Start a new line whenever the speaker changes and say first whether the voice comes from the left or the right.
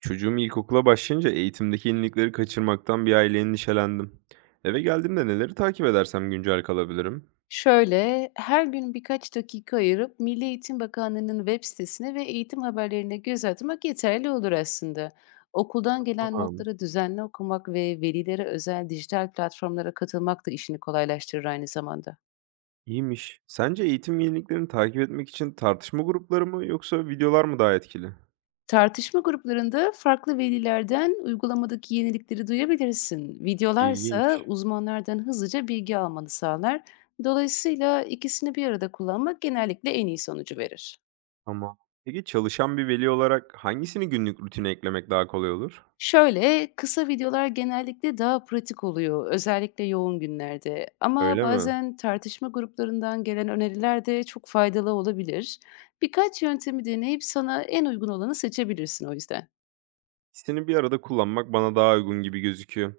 right: Çocuğum ilkokula başlayınca eğitimdeki yenilikleri kaçırmaktan bir aile endişelendim. Eve geldiğimde neleri takip edersem güncel kalabilirim?
left: Şöyle, her gün birkaç dakika ayırıp Milli Eğitim Bakanlığı'nın web sitesine ve eğitim haberlerine göz atmak yeterli olur aslında. Okuldan gelen
right: Aa,
left: notları düzenli okumak ve velilere özel dijital platformlara katılmak da işini kolaylaştırır aynı zamanda.
right: iyiymiş. Sence eğitim yeniliklerini takip etmek için tartışma grupları mı yoksa videolar mı daha etkili?
left: Tartışma gruplarında farklı velilerden uygulamadaki yenilikleri duyabilirsin. Videolarsa
right: İlginç.
left: uzmanlardan hızlıca bilgi almanı sağlar. Dolayısıyla ikisini bir arada kullanmak genellikle en iyi sonucu verir.
right: Ama peki çalışan bir veli olarak hangisini günlük rutine eklemek daha kolay olur?
left: Şöyle, kısa videolar genellikle daha pratik oluyor, özellikle yoğun günlerde. Ama
right: Öyle mi?
left: bazen tartışma gruplarından gelen öneriler de çok faydalı olabilir. Birkaç yöntemi deneyip sana en uygun olanı seçebilirsin o yüzden.
right: İkisini bir arada kullanmak bana daha uygun gibi gözüküyor.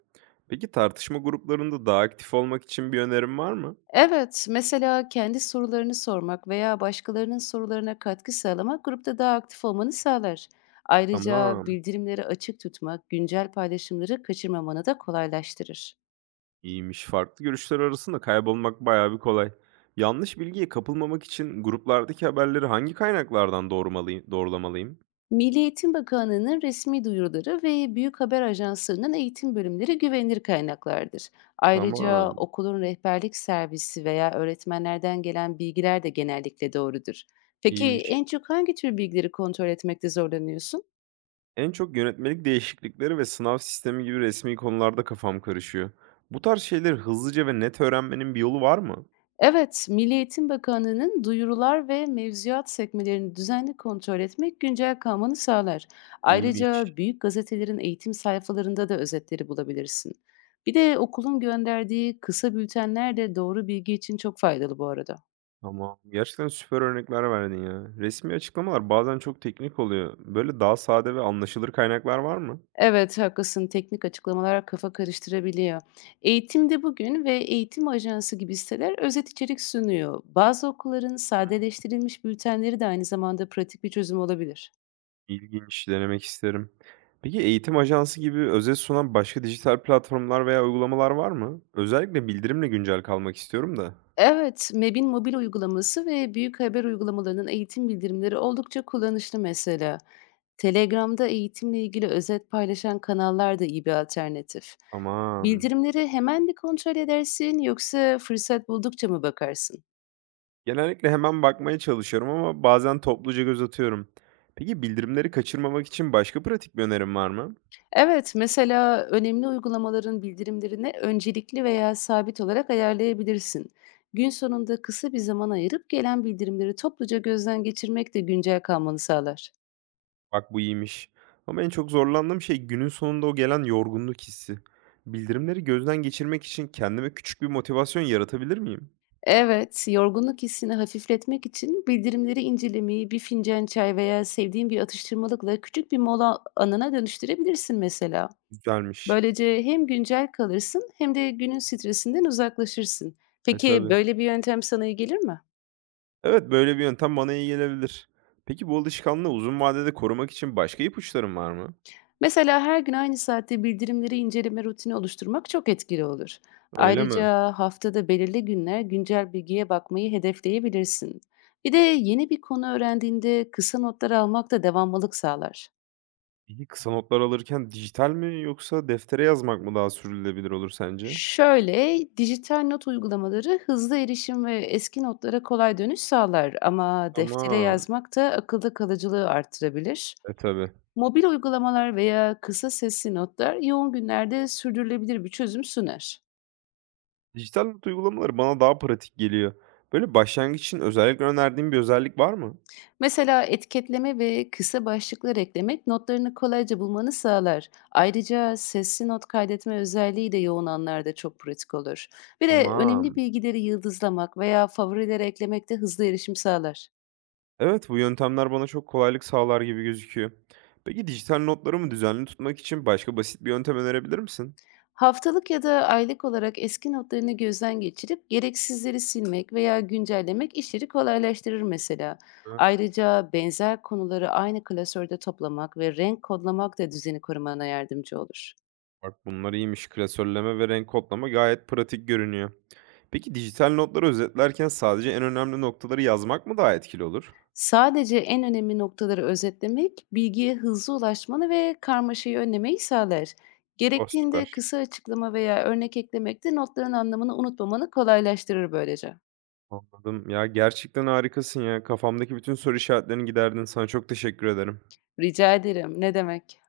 right: Peki tartışma gruplarında daha aktif olmak için bir önerim var mı?
left: Evet, mesela kendi sorularını sormak veya başkalarının sorularına katkı sağlamak grupta daha aktif olmanı sağlar. Ayrıca
right: Tamam.
left: bildirimleri açık tutmak güncel paylaşımları kaçırmamanı da kolaylaştırır.
right: İyiymiş. Farklı görüşler arasında kaybolmak bayağı bir kolay. Yanlış bilgiye kapılmamak için gruplardaki haberleri hangi kaynaklardan doğrulamalıyım?
left: Milli Eğitim Bakanlığı'nın resmi duyuruları ve büyük haber ajanslarının eğitim bölümleri güvenilir kaynaklardır. Ayrıca
right: Tamam,
left: okulun rehberlik servisi veya öğretmenlerden gelen bilgiler de genellikle doğrudur. Peki
right: iyiymiş.
left: en çok hangi tür bilgileri kontrol etmekte zorlanıyorsun?
right: En çok yönetmelik değişiklikleri ve sınav sistemi gibi resmi konularda kafam karışıyor. Bu tarz şeyleri hızlıca ve net öğrenmenin bir yolu var mı?
left: Evet, Milli Eğitim Bakanlığı'nın duyurular ve mevzuat sekmelerini düzenli kontrol etmek güncel kalmanı sağlar. Ayrıca
right: İyiymiş.
left: büyük gazetelerin eğitim sayfalarında da özetleri bulabilirsin. Bir de okulun gönderdiği kısa bültenler de doğru bilgi için çok faydalı bu arada.
right: Tamam. Gerçekten süper örnekler verdin ya. Resmi açıklamalar bazen çok teknik oluyor. Böyle daha sade ve anlaşılır kaynaklar var mı?
left: Evet, haklısın. Teknik açıklamalar kafa karıştırabiliyor. Eğitimde Bugün ve Eğitim Ajansı gibi siteler özet içerik sunuyor. Bazı okulların sadeleştirilmiş bültenleri de aynı zamanda pratik bir çözüm olabilir.
right: İlginç, denemek isterim. Peki eğitim ajansı gibi özet sunan başka dijital platformlar veya uygulamalar var mı? Özellikle bildirimle güncel kalmak istiyorum da.
left: Evet, MEB'in mobil uygulaması ve büyük haber uygulamalarının eğitim bildirimleri oldukça kullanışlı mesela. Telegram'da eğitimle ilgili özet paylaşan kanallar da iyi bir alternatif.
right: Aman.
left: Bildirimleri hemen bir kontrol edersin yoksa fırsat buldukça mı bakarsın?
right: Genellikle hemen bakmaya çalışıyorum ama bazen topluca göz atıyorum. Peki bildirimleri kaçırmamak için başka pratik bir önerim var mı?
left: Evet, mesela önemli uygulamaların bildirimlerini öncelikli veya sabit olarak ayarlayabilirsin. Gün sonunda kısa bir zaman ayırıp gelen bildirimleri topluca gözden geçirmek de güncel kalmanı sağlar.
right: Bak bu iyiymiş. Ama en çok zorlandığım şey günün sonunda o gelen yorgunluk hissi. Bildirimleri gözden geçirmek için kendime küçük bir motivasyon yaratabilir miyim?
left: Evet, yorgunluk hissini hafifletmek için bildirimleri incelemeyi bir fincan çay veya sevdiğin bir atıştırmalıkla küçük bir mola anına dönüştürebilirsin mesela.
right: Güzelmiş.
left: Böylece hem güncel kalırsın hem de günün stresinden uzaklaşırsın.
right: E
left: Peki
right: tabii.
left: böyle bir yöntem sana iyi gelir mi?
right: Evet, böyle bir yöntem bana iyi gelebilir. Peki bu alışkanlığı uzun vadede korumak için başka ipuçların var mı?
left: Mesela her gün aynı saatte bildirimleri inceleme rutini oluşturmak çok etkili olur.
right: Öyle mi?
left: Ayrıca haftada belirli günler güncel bilgiye bakmayı hedefleyebilirsin. Bir de yeni bir konu öğrendiğinde kısa notlar almak da devamlılık sağlar.
right: Peki kısa notlar alırken dijital mi yoksa deftere yazmak mı daha sürdürülebilir olur sence?
left: Şöyle, dijital not uygulamaları hızlı erişim ve eski notlara kolay dönüş sağlar ama deftere
right: Tamam.
left: yazmak da akılda kalıcılığı artırabilir.
right: E tabii.
left: Mobil uygulamalar veya kısa sesli notlar yoğun günlerde sürdürülebilir bir çözüm sunar.
right: Dijital not uygulamaları bana daha pratik geliyor. Böyle başlangıç için özellikle önerdiğin bir özellik var mı?
left: Mesela etiketleme ve kısa başlıklar eklemek notlarını kolayca bulmanı sağlar. Ayrıca sesli not kaydetme özelliği de yoğun anlarda çok pratik olur. Bir de önemli
right: Tamam.
left: bilgileri yıldızlamak veya favorilere eklemek de hızlı erişim sağlar.
right: Evet, bu yöntemler bana çok kolaylık sağlar gibi gözüküyor. Peki dijital notlarımı düzenli tutmak için başka basit bir yöntem önerebilir misin?
left: Haftalık ya da aylık olarak eski notlarını gözden geçirip gereksizleri silmek veya güncellemek işleri kolaylaştırır mesela. Ayrıca benzer konuları aynı klasörde toplamak ve renk kodlamak da düzeni korumana yardımcı olur.
right: Bak bunlar iyiymiş. Klasörleme ve renk kodlama gayet pratik görünüyor. Peki dijital notları özetlerken sadece en önemli noktaları yazmak mı daha etkili olur?
left: Sadece en önemli noktaları özetlemek, bilgiye hızlı ulaşmanı ve karmaşayı önlemeyi sağlar.
right: Oh
left: Gerektiğinde
right: süper.
left: kısa açıklama veya örnek eklemek de notların anlamını unutmamanı kolaylaştırır böylece.
right: Anladım. Ya gerçekten harikasın ya. Kafamdaki bütün soru işaretlerini giderdin. Sana çok teşekkür ederim.
left: Rica ederim, ne demek?